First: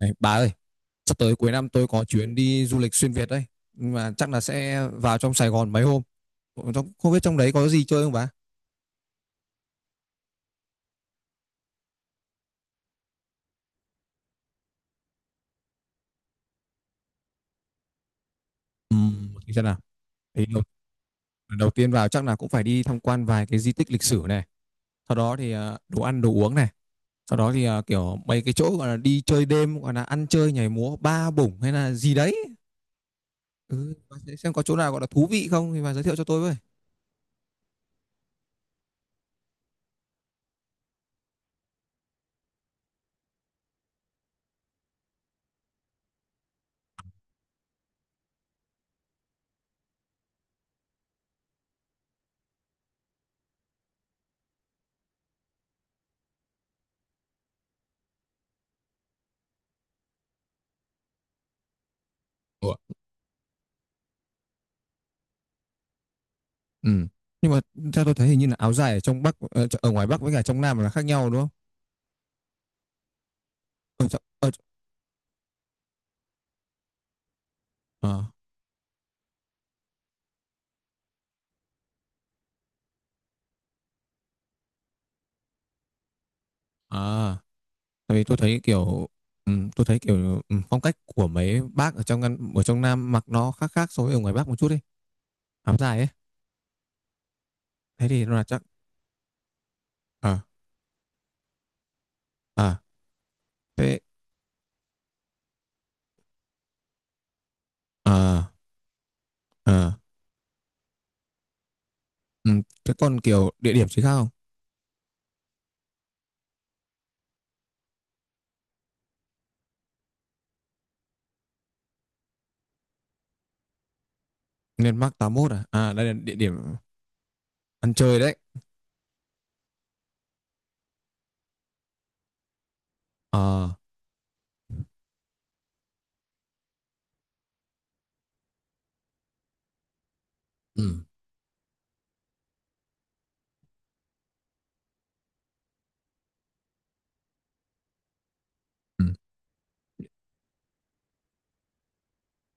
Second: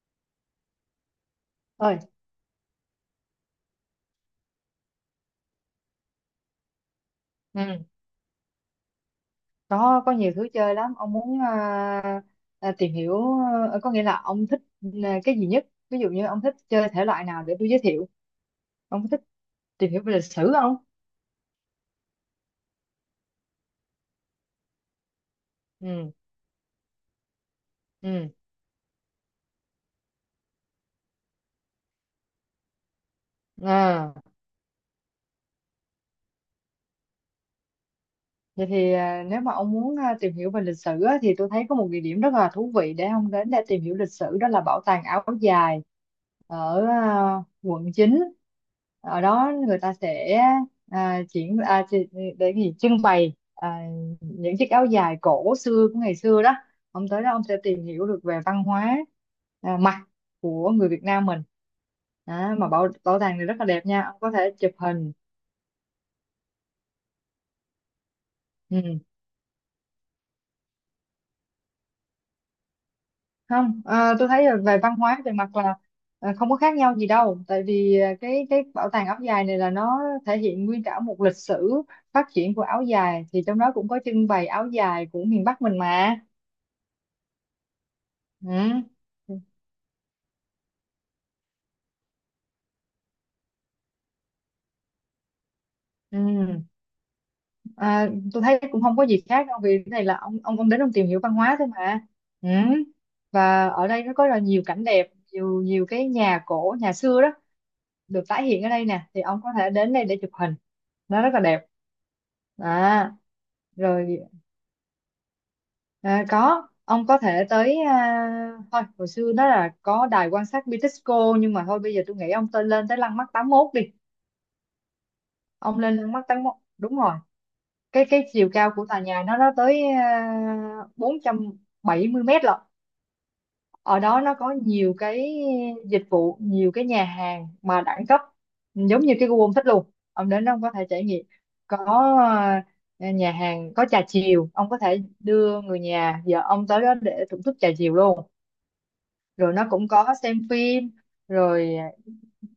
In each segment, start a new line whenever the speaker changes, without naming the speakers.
Này, bà ơi, sắp tới cuối năm tôi
Ơi.
có chuyến đi du lịch xuyên Việt đấy. Nhưng mà chắc là sẽ vào trong Sài Gòn mấy hôm. Không không biết trong đấy có gì
Ừ.
chơi không bà?
Có nhiều thứ chơi lắm. Ông muốn tìm hiểu, có nghĩa là ông thích cái gì nhất? Ví dụ như ông thích chơi thể loại nào để tôi giới thiệu.
Ừ,
Ông có thích
thì xem nào.
tìm hiểu về lịch
Thì
sử
đầu,
không?
Đầu tiên vào chắc là cũng phải đi tham quan vài cái di tích lịch sử này. Sau đó thì đồ
ừ
ăn, đồ uống này. Sau đó thì kiểu
ừ
mấy cái chỗ gọi là đi chơi đêm, gọi là ăn chơi, nhảy múa, ba bủng hay là gì đấy. Ừ,
à.
bà sẽ xem có chỗ nào gọi là thú vị không thì bà giới thiệu cho tôi với.
Vậy thì nếu mà ông muốn tìm hiểu về lịch sử á, thì tôi thấy có một địa điểm rất là thú vị để ông đến để tìm hiểu lịch sử, đó là bảo tàng áo dài ở quận chín. Ở đó người ta sẽ à, triển à, chi- để gì trưng bày những chiếc áo dài cổ xưa của ngày xưa đó. Ông tới đó ông sẽ tìm hiểu được về văn hóa mặc của người Việt Nam mình. Đó, mà
Ủa?
bảo bảo tàng này rất là đẹp nha, ông có thể chụp hình.
Ừ. Nhưng mà theo tôi thấy hình như là áo dài
Ừ,
ở trong Bắc, ở ngoài Bắc với cả trong Nam là khác nhau đúng không?
không,
Ở, trong-
tôi thấy
ở
là về văn hóa về mặt là không có khác nhau gì đâu, tại vì
Ờ,
cái bảo tàng áo dài này là nó thể hiện nguyên cả một lịch sử phát triển của áo dài, thì trong đó cũng có trưng bày áo dài của miền Bắc mình mà.
à, tại vì tôi thấy
Ừ.
tôi thấy kiểu phong cách của mấy bác ở trong Nam mặc nó khác khác so với ở ngoài Bắc một chút đi, áo dài ấy.
Ừ.
Thế
À,
thì nó
tôi
là
thấy
chắc.
cũng không có gì khác đâu, vì cái này là ông
À
ông ông đến ông tìm hiểu văn hóa thôi mà. Ừ.
à
Và ở
thế
đây nó có là nhiều cảnh đẹp, nhiều nhiều cái nhà cổ nhà xưa đó được tái
à
hiện ở đây nè, thì ông có thể đến
à
đây để chụp hình, nó rất là đẹp.
Ừ. Thế
À,
còn kiểu địa điểm chính khác
rồi.
không?
À, có, ông có thể tới, thôi hồi xưa đó là có đài quan sát Bitexco, nhưng mà thôi bây giờ tôi nghĩ ông tên lên tới Lăng Mắt tám mốt đi.
Nên Bắc 81,
Ông lên
đây là
Lăng Mắt
địa
tám mốt,
điểm
đúng rồi.
ăn
cái
chơi
cái
đấy.
chiều cao của tòa nhà nó tới bốn trăm bảy mươi mét lận.
ờ
Ở đó nó có nhiều cái dịch vụ, nhiều cái nhà hàng mà đẳng cấp giống như cái Google thích luôn. Ông đến đó ông có thể
ừ
trải nghiệm. Có nhà hàng có trà chiều, ông có thể đưa người nhà vợ ông tới đó để thưởng thức trà chiều luôn.
ừ.
Rồi nó cũng có xem phim, rồi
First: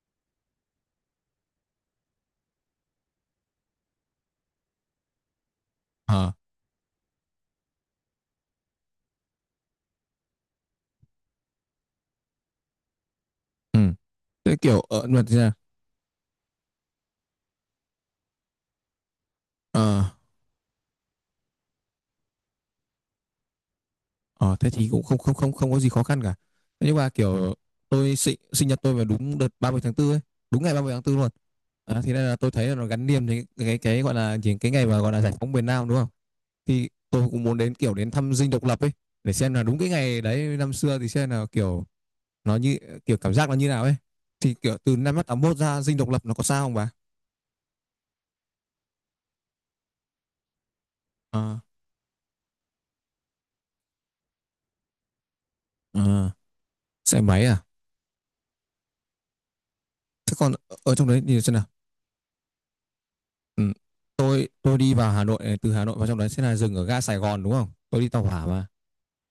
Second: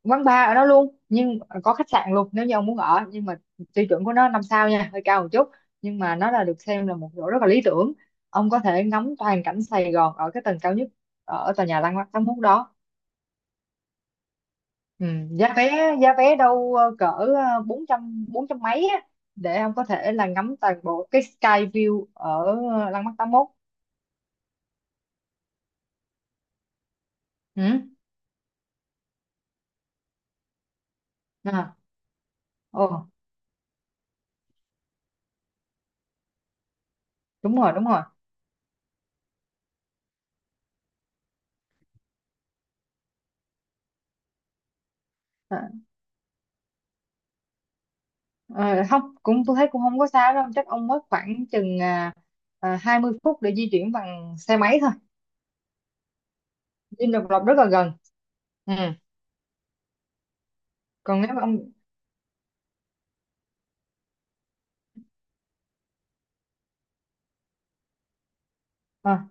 quán bar ở đó luôn, nhưng có khách sạn luôn nếu như ông muốn ở. Nhưng mà tiêu chuẩn của nó năm sao nha, hơi cao một chút, nhưng mà nó
ờ
là được xem là một chỗ rất là lý tưởng. Ông có thể ngắm toàn cảnh Sài Gòn ở cái tầng cao nhất ở tòa nhà Lăng Thắng Mút đó.
ừ. Thế kiểu ở
ừ,
luật ra.
Giá vé, đâu cỡ bốn trăm, bốn trăm mấy á, để ông có thể là ngắm toàn bộ cái sky view ở Lăng Mắt 81.
Ờ, thế thì cũng không không không không có gì khó khăn cả. Thế nhưng mà kiểu,
Ừ.
tôi sinh sinh nhật tôi vào đúng đợt 30/4 ấy, đúng ngày 30/4 luôn.
À,
À, thế nên là tôi thấy là nó gắn
ồ,
liền với cái gọi là gì, cái ngày mà gọi là giải phóng miền Nam đúng không? Thì tôi cũng
đúng
muốn
rồi,
đến
đúng
kiểu
rồi.
đến thăm dinh độc lập ấy, để xem là đúng cái ngày đấy năm xưa thì xem là kiểu nó như kiểu cảm giác nó như nào ấy. Thì kiểu từ năm 81
À,
ra dinh độc lập nó có sao không bà?
Ờ, Không, cũng tôi thấy cũng không có xa đâu, chắc ông mất khoảng
À,
chừng 20 phút để di chuyển bằng xe máy thôi.
à,
Dinh
xe
Độc Lập
máy
rất
à?
là gần. Ừ.
Thế còn ở trong đấy
Còn nếu
nhìn
mà
xem nào.
ông
Ừ. Tôi đi vào Hà Nội này, từ Hà Nội vào trong đấy sẽ là dừng ở ga Sài Gòn đúng không? Tôi đi tàu hỏa mà.
à,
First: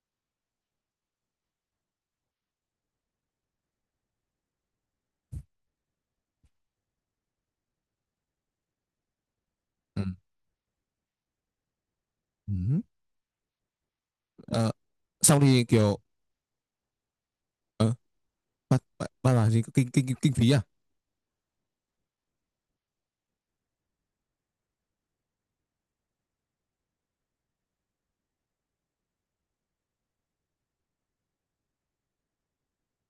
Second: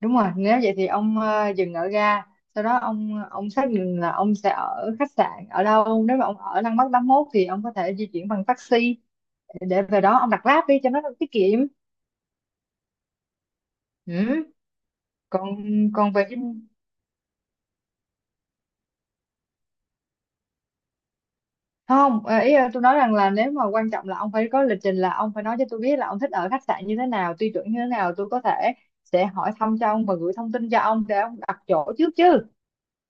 đúng rồi, nếu vậy thì ông dừng ở ga, sau đó ông xác định là ông sẽ ở khách sạn ở đâu. Nếu mà ông ở Lăng Bắc tám mốt thì ông có thể di chuyển bằng taxi để về
Ừ.
đó, ông đặt Grab đi cho nó tiết kiệm.
Ừ.
Ừ.
Ờ, xong
còn
thì kiểu
Còn về Dinh,
bắt bắt bắt là gì, kinh kinh kinh phí à?
không, tôi nói rằng là, nếu mà quan trọng là ông phải có lịch trình, là ông phải nói cho tôi biết là ông thích ở khách sạn như thế nào, tiêu chuẩn như thế nào, tôi có thể sẽ hỏi thăm cho ông và gửi thông tin cho ông để ông đặt chỗ trước chứ.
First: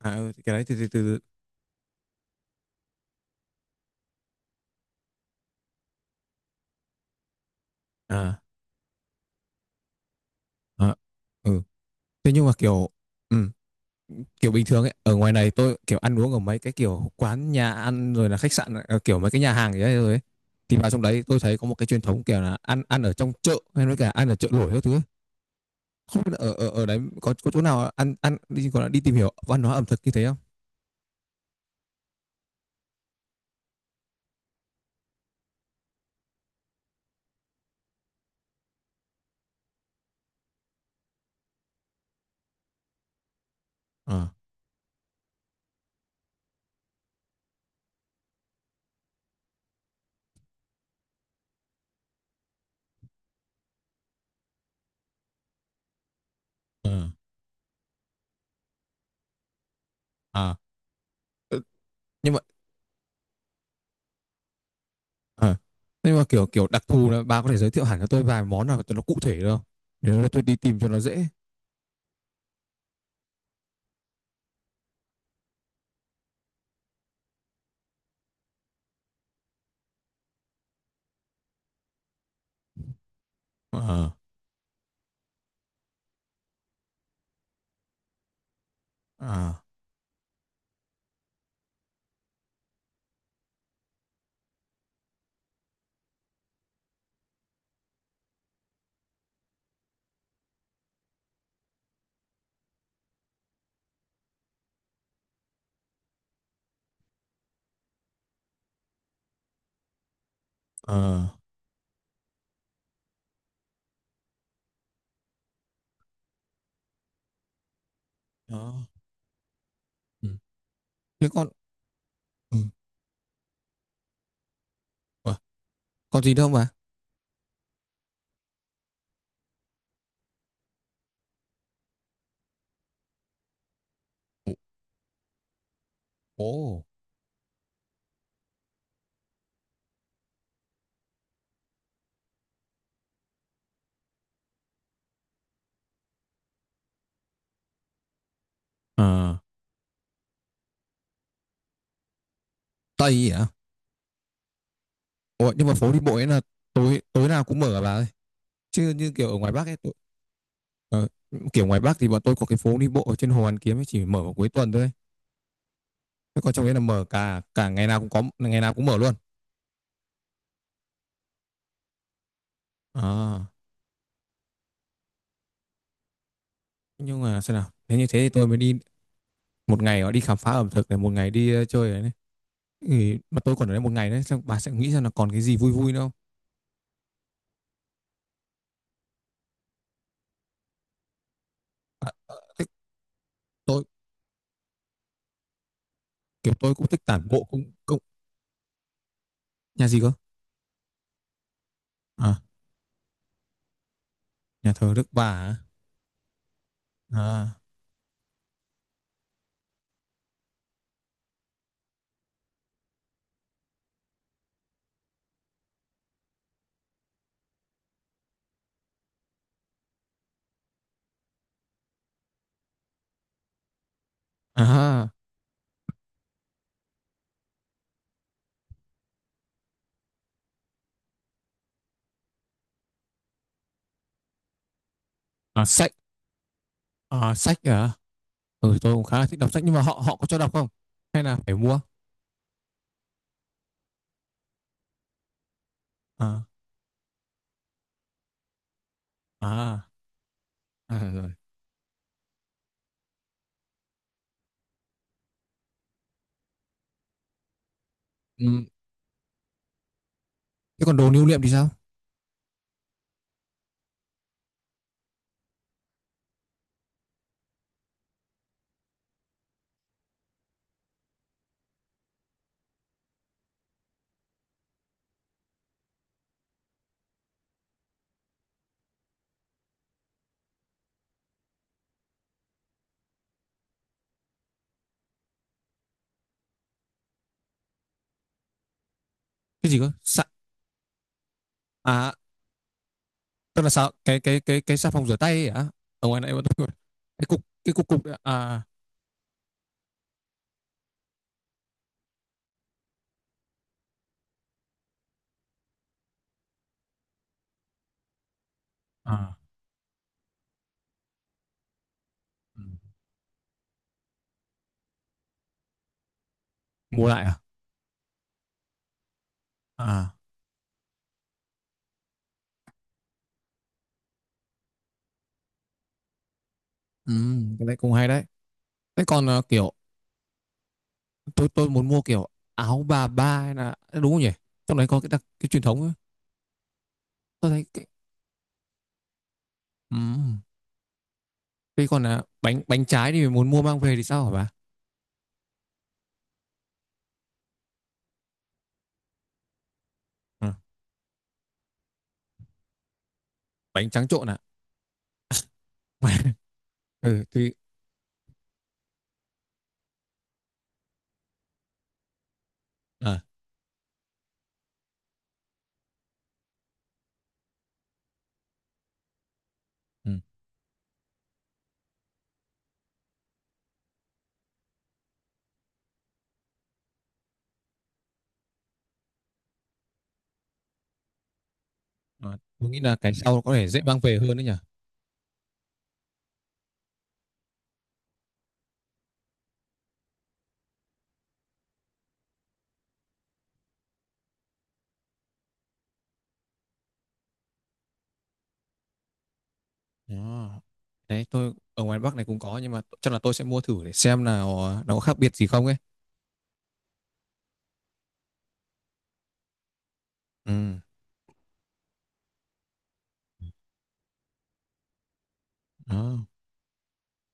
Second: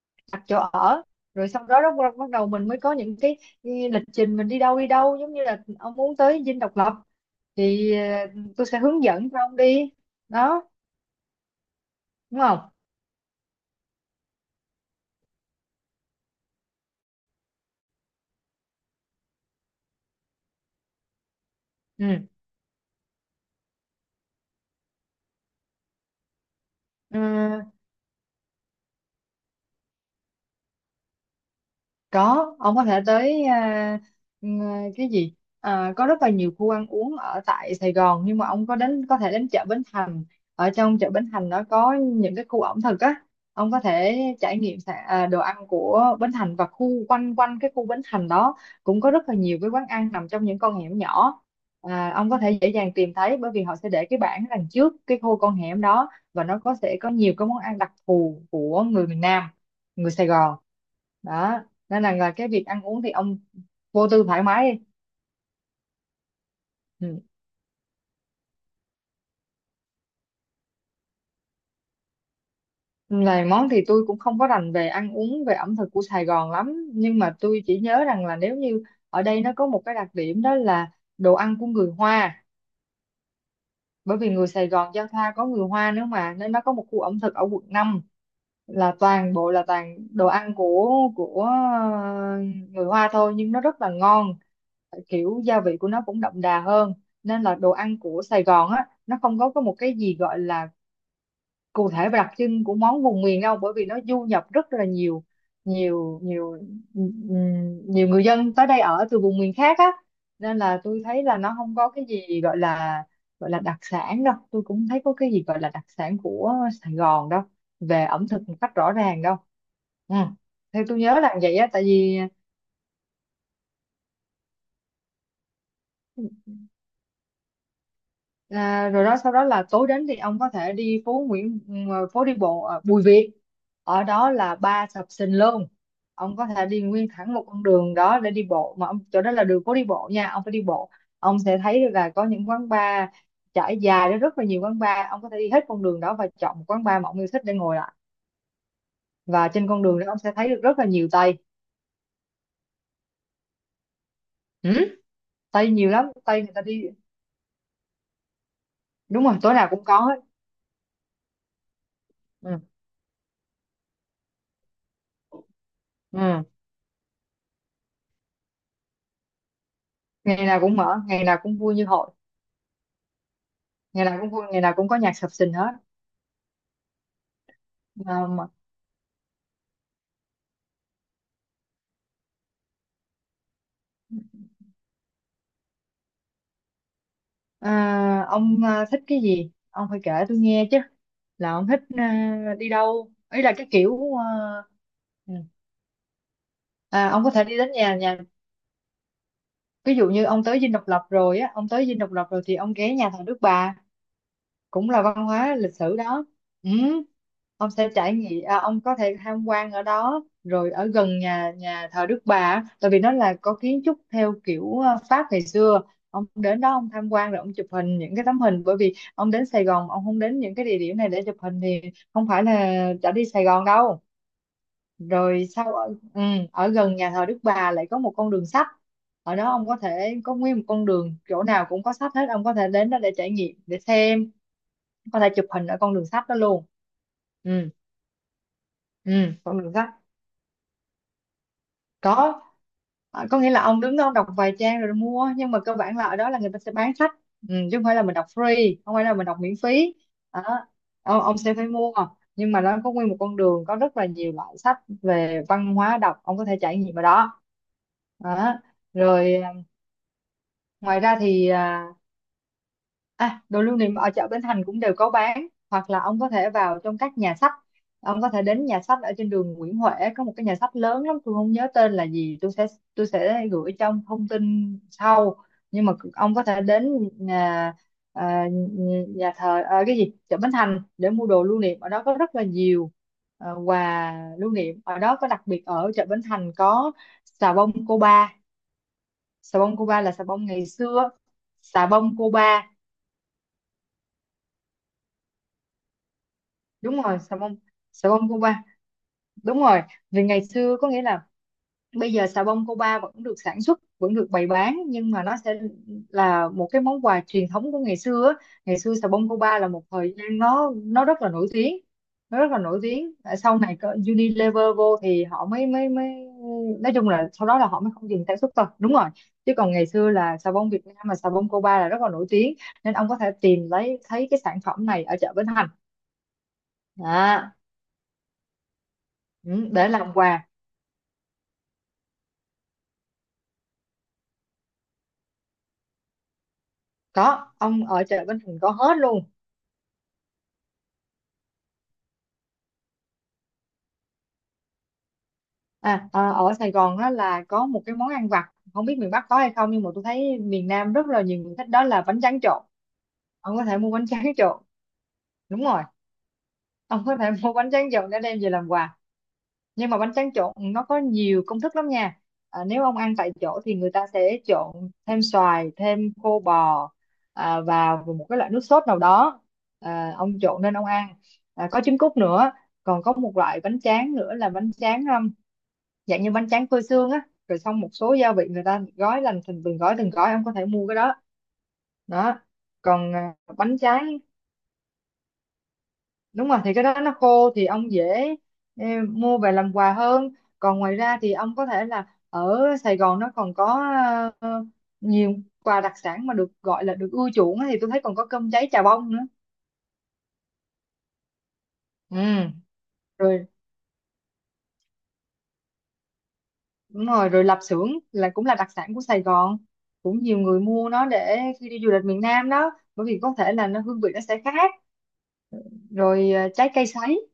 À, ừ,
Đặt
cái
chỗ
đấy từ từ
ở
từ từ.
rồi sau đó, đó bắt đầu mình mới có những cái lịch trình mình đi đâu, đi đâu, giống như là ông muốn tới Dinh Độc Lập thì
à
tôi sẽ hướng dẫn cho ông đi, đó,
à ừ. Thế
đúng
nhưng mà
không?
kiểu, ừ, kiểu bình thường ấy, ở ngoài này tôi kiểu ăn uống ở mấy cái kiểu quán nhà ăn, rồi là khách sạn, ờ, kiểu mấy cái nhà hàng gì đấy rồi ấy. Thì vào trong đấy tôi thấy có một cái truyền thống
Ừ.
kiểu là ăn ăn ở trong chợ hay nói cả ăn ở chợ nổi các thứ. Không biết là ở ở ở đấy
Ừ.
có chỗ nào ăn ăn đi gọi là đi tìm hiểu văn hóa ẩm thực như thế không?
Có, ông có thể tới, à, à, cái gì? À, có rất là nhiều khu ăn uống ở tại Sài Gòn, nhưng mà ông có đến thể đến chợ Bến Thành. Ở trong chợ Bến Thành nó có những cái khu ẩm thực á. Ông có thể
Ờ.
trải nghiệm đồ ăn của Bến Thành, và khu quanh quanh cái khu Bến Thành đó cũng có rất là nhiều cái quán ăn nằm trong những con hẻm nhỏ. À, ông có thể dễ dàng tìm thấy bởi vì họ sẽ để cái bảng đằng trước cái khu con hẻm đó, và nó
Ờ.
sẽ có nhiều cái món ăn đặc thù của người miền Nam, người Sài
À.
Gòn
Ừ.
đó, nên là
Nhưng mà
cái việc ăn uống thì ông vô tư thoải mái đi.
ờ, nhưng mà kiểu kiểu đặc thù
Ừ.
là bà có thể giới thiệu hẳn cho tôi vài món nào cho nó cụ thể được không? Để nó, tôi đi tìm cho nó dễ.
Này, món thì tôi cũng không có rành về ăn uống, về ẩm thực của Sài Gòn lắm, nhưng mà tôi chỉ nhớ rằng là, nếu như ở đây nó có một cái đặc điểm, đó là đồ ăn của người Hoa,
Ờ
bởi vì người Sài Gòn giao thoa có người Hoa nữa mà, nên nó có một khu ẩm thực ở quận 5 là toàn bộ
à
là toàn đồ ăn của người Hoa thôi, nhưng nó rất là ngon, kiểu gia vị của nó cũng đậm đà hơn. Nên là đồ ăn của Sài Gòn á, nó không có một cái gì gọi là cụ thể và đặc trưng của món vùng miền đâu, bởi vì nó du nhập rất là nhiều, nhiều nhiều ừm, nhiều người dân tới đây ở từ vùng miền khác á, nên là tôi thấy
ờ
là nó không có cái gì gọi là đặc sản đâu. Tôi cũng thấy có cái gì gọi là đặc sản của Sài Gòn đâu, về ẩm thực một cách
đó
rõ ràng đâu. Ừ,
ừ
theo tôi nhớ
Thế
là
con,
vậy á, tại vì
ừ, ờ, còn gì đâu mà.
à, rồi đó. Sau đó là tối đến thì ông có thể đi phố Nguyễn, ừ, phố đi bộ ở Bùi Viện, ở đó
Ồ.
là ba sập sình luôn. Ông có thể đi
Ồ.
nguyên thẳng một con đường đó để đi bộ, mà ông chỗ đó là đường phố đi bộ nha, ông phải đi bộ. Ông sẽ thấy được là có những quán bar trải dài đó, rất là nhiều quán bar. Ông có thể đi hết con đường đó và chọn một quán bar mà ông yêu thích để ngồi lại,
Ờ.
và trên con đường đó ông sẽ thấy được rất là nhiều Tây.
Tây à?
Ừ?
Ủa, nhưng
Tây
mà
nhiều
phố đi
lắm,
bộ ấy là
Tây người ta đi.
tối tối nào cũng mở à bà ơi? Chứ như
Đúng
kiểu
rồi,
ở ngoài
tối nào
Bắc ấy,
cũng
tôi,
có hết.
ờ, kiểu ngoài Bắc thì bọn tôi có cái
Ừ.
phố đi bộ ở trên Hồ Hoàn Kiếm ấy chỉ mở vào cuối tuần thôi. Thế
Ừ.
còn trong đấy là mở cả cả ngày nào cũng có, ngày nào cũng mở luôn
Ngày nào cũng mở, ngày nào cũng vui như hội,
à?
ngày nào cũng vui, ngày nào cũng có nhạc sập sình hết.
Nhưng mà xem nào, nếu như thế thì tôi
Mà
mới đi một ngày đó đi khám phá ẩm thực này, một ngày đi ờ, chơi này, này. Ừ, mà tôi còn ở đây một ngày đấy xong bà sẽ nghĩ rằng là còn cái gì vui vui nữa không.
À, ông thích cái gì ông phải kể tôi nghe chứ, là ông thích
À, thế
đi đâu, ý là cái
tôi
kiểu ừ.
kiểu tôi cũng thích
À, ông
tản
có
bộ
thể đi đến
cũng
nhà
cũng
nhà,
nhà
ví
gì
dụ
cơ?
như ông tới Dinh Độc Lập rồi á, ông tới Dinh Độc Lập
À,
rồi thì ông ghé nhà thờ Đức Bà,
nhà
cũng
thờ
là
Đức
văn hóa
Bà.
lịch sử đó. Ừ.
À,
Ông sẽ trải nghiệm, ông có thể tham quan ở đó. Rồi ở gần nhà nhà thờ Đức Bà á, tại vì nó là có kiến trúc theo kiểu Pháp ngày xưa, ông đến đó ông tham quan rồi ông chụp hình những cái tấm hình, bởi vì ông đến Sài Gòn ông không đến những cái địa điểm này để chụp hình thì không phải là đã đi Sài Gòn đâu.
à, à
Rồi sau ở gần nhà thờ Đức Bà lại có một con đường sách, ở đó ông có thể có nguyên một con đường chỗ nào cũng có sách hết, ông có thể đến đó để trải nghiệm, để xem, có thể chụp
à
hình ở
sách
con đường sách đó luôn.
à sách,
Ừ.
à. Ừ tôi cũng
Ừ,
khá là thích đọc
con
sách
đường
nhưng mà
sách
họ họ có cho đọc không, hay là phải mua?
có. À, có nghĩa là ông đứng đó ông đọc vài trang rồi mua, nhưng mà cơ bản là ở đó là
À,
người ta sẽ bán sách, ừ, chứ không phải là mình đọc free, không phải là mình đọc miễn
à,
phí, đó.
à, rồi.
Ông sẽ phải mua, nhưng mà nó có nguyên một con đường có rất là nhiều loại sách về văn hóa đọc, ông có thể trải nghiệm ở đó,
Ừ.
đó. Rồi.
Thế còn
Ngoài
đồ
ra
lưu niệm
thì
thì sao?
đồ lưu niệm ở chợ Bến Thành cũng đều có bán, hoặc là ông có thể vào trong các nhà sách. Ông có thể đến nhà sách ở trên đường Nguyễn Huệ, có một cái nhà sách lớn lắm, tôi không nhớ tên là gì. Tôi sẽ gửi trong thông tin sau. Nhưng mà ông có thể đến nhà à, nhà thờ, cái gì, chợ Bến Thành để mua đồ lưu niệm, ở đó có rất là nhiều quà lưu niệm. Ở đó có đặc biệt ở chợ Bến Thành có xà bông Cô Ba. Xà
Cái
bông
gì
Cô
cơ,
Ba là
sa?
xà bông ngày xưa. Xà
À,
bông Cô Ba,
tức là sao, cái xà phòng rửa tay ấy hả? Ở ngoài này vẫn,
đúng rồi, xà bông,
cái cục cục
xà
đấy ạ.
bông
À.
Cuba, đúng rồi. Vì ngày xưa có nghĩa là bây giờ xà bông Cuba vẫn được sản xuất, vẫn được bày bán, nhưng mà nó sẽ là một cái món quà truyền thống của ngày xưa á. Ngày xưa xà bông
À.
Cuba là một thời gian nó rất là nổi tiếng, nó rất là
Ừ.
nổi tiếng. Tại sau này có Unilever vô thì họ mới mới mới nói
Mua
chung
lại
là
à?
sau đó là họ mới không dừng sản xuất thôi, đúng rồi. Chứ còn ngày xưa
À.
là xà bông Việt Nam, mà xà bông Cuba là rất là nổi tiếng, nên ông có thể tìm lấy thấy cái sản phẩm này ở chợ Bến Thành.
Ừ,
Đó.
cái này cũng hay đấy. Thế còn ờ,
Ừ,
kiểu
để làm quà.
tôi muốn mua kiểu áo bà ba hay là à, đúng không nhỉ, trong đấy có cái đặc cái truyền thống ấy. Tôi
Có,
thấy cái.
ông ở chợ Bến Thành có hết luôn.
Ừ. Thế còn là bánh bánh trái thì muốn mua mang về thì sao hả bà?
Ở Sài Gòn á là có một cái món ăn vặt, không biết miền Bắc có hay không, nhưng mà tôi thấy
Ừ.
miền Nam rất là nhiều người thích, đó là bánh tráng trộn. Ông có thể
Bánh
mua bánh
trắng
tráng
trộn à?
trộn, đúng rồi. Ông có
Ừ
thể mua
thì
bánh tráng trộn để đem về làm quà. Nhưng mà bánh tráng trộn nó có nhiều công thức lắm nha. Nếu ông
à.
ăn tại chỗ thì người ta sẽ trộn thêm xoài, thêm khô bò, vào một cái loại nước sốt nào đó,
Ừ.
ông trộn nên ông ăn, có trứng cút nữa. Còn có một loại bánh tráng nữa là bánh tráng dạng như bánh tráng phơi sương á, rồi xong một số gia vị người ta gói lành thành từng gói, ông có thể mua cái đó.
À,
Đó.
tôi nghĩ là cái
Còn
sau có thể
bánh
dễ mang
tráng,
về hơn đấy nhỉ.
đúng rồi, thì cái đó nó khô thì ông dễ, ừ, mua về làm quà hơn. Còn ngoài ra thì ông có thể là ở Sài Gòn nó còn có ờ, nhiều quà đặc sản mà được gọi là được ưa chuộng á, thì tôi thấy còn có cơm cháy chà bông nữa.
Đó. Đấy tôi ở ngoài Bắc
Ừ,
này cũng có nhưng mà chắc là tôi sẽ
rồi,
mua thử để xem nào ờ, nó có khác biệt gì không ấy.
đúng rồi, rồi lạp xưởng là cũng là đặc sản của Sài Gòn, cũng nhiều người
Ừ.
mua nó để khi đi du lịch miền Nam đó, bởi vì có thể là nó hương vị nó sẽ khác.
Đó.
Rồi trái cây sấy.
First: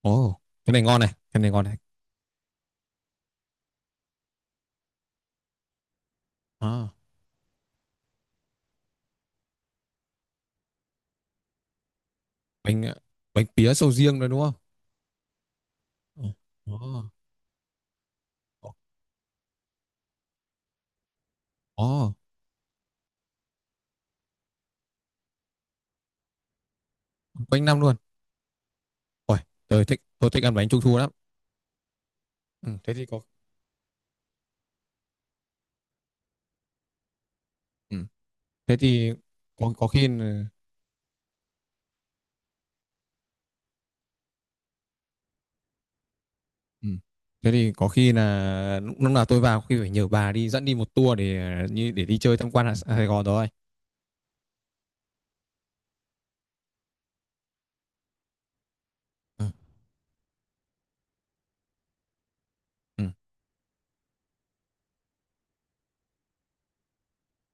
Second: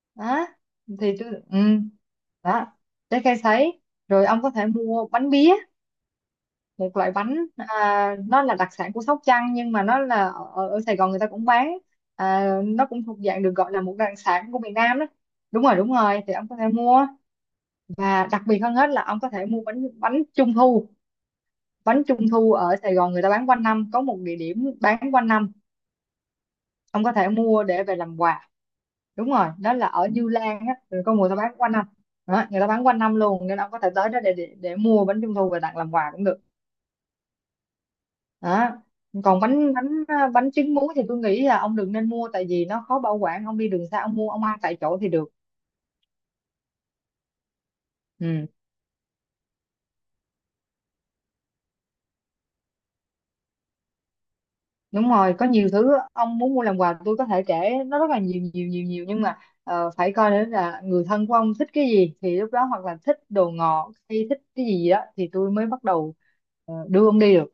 Ồ,
Đó,
cái này ngon này,
thì tôi,
cái này
ừ.
ngon này.
Đó, trái cây sấy. Rồi ông có thể mua bánh bía,
À.
một loại bánh, nó là đặc sản của Sóc Trăng, nhưng mà nó là ở, ở ở Sài Gòn người ta cũng bán.
Bánh
Nó
ờ,
cũng thuộc dạng
bánh
được gọi
pía
là
sầu
một đặc
riêng rồi đúng
sản
không?
của miền Nam đó. Đúng rồi, đúng rồi, thì ông có thể
Ồ.
mua. Và đặc biệt
Ồ.
hơn hết là ông có thể mua bánh bánh trung thu. Bánh
Ồ,
trung thu ở Sài Gòn người ta bán quanh năm, có một địa điểm bán quanh năm, ông có thể
quanh
mua
năm
để
luôn.
về làm quà. Đúng
Ôi,
rồi, đó
tôi
là
thích
ở Như
tôi thích ăn
Lan
bánh
á,
trung thu
rồi
lắm.
con mùa tao bán quanh năm. Đó, người ta
Ừ,
bán
thế
quanh
thì
năm
có.
luôn, nên ông có thể tới đó để để mua bánh trung thu về tặng làm quà cũng được.
Ừ.
Đó.
Thế thì
Còn bánh
có
bánh
khi là.
bánh trứng muối thì tôi nghĩ là ông đừng nên mua, tại vì nó khó bảo quản, ông đi đường xa ông mua ông ăn tại chỗ thì được.
Ừ. Thế thì có khi
Ừ,
là lúc lúc nào tôi vào khi phải nhờ bà đi dẫn đi một tour để ờ, như để đi chơi tham quan ở Sài Gòn rồi.
đúng rồi, có nhiều thứ ông muốn mua làm quà tôi có thể kể nó rất là nhiều nhiều nhiều nhiều, nhưng mà
Ừ.
phải coi nữa là người thân của ông thích cái gì, thì lúc đó hoặc là
Ừ.
thích đồ ngọt hay thích cái gì gì đó thì tôi mới bắt đầu đưa ông đi được,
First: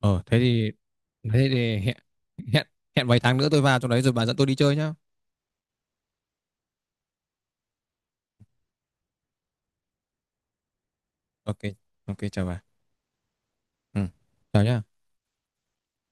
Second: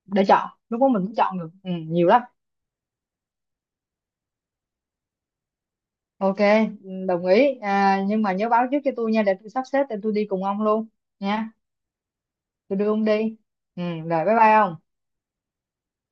Ờ
để
thế
chọn,
thì,
lúc đó mình mới chọn
thế
được, ừ,
thì hẹn,
nhiều lắm.
hẹn hẹn vài tháng nữa tôi vào trong đấy rồi bà dẫn tôi đi chơi nhá.
Ok, ừ, đồng ý, nhưng mà nhớ báo trước cho tôi nha, để tôi sắp xếp để tôi đi cùng ông luôn nha.
Ok, ok chào bà.
Tôi đưa ông đi. Ừ,
Ừ.
rồi bye bye
Chào
ông.
nhá.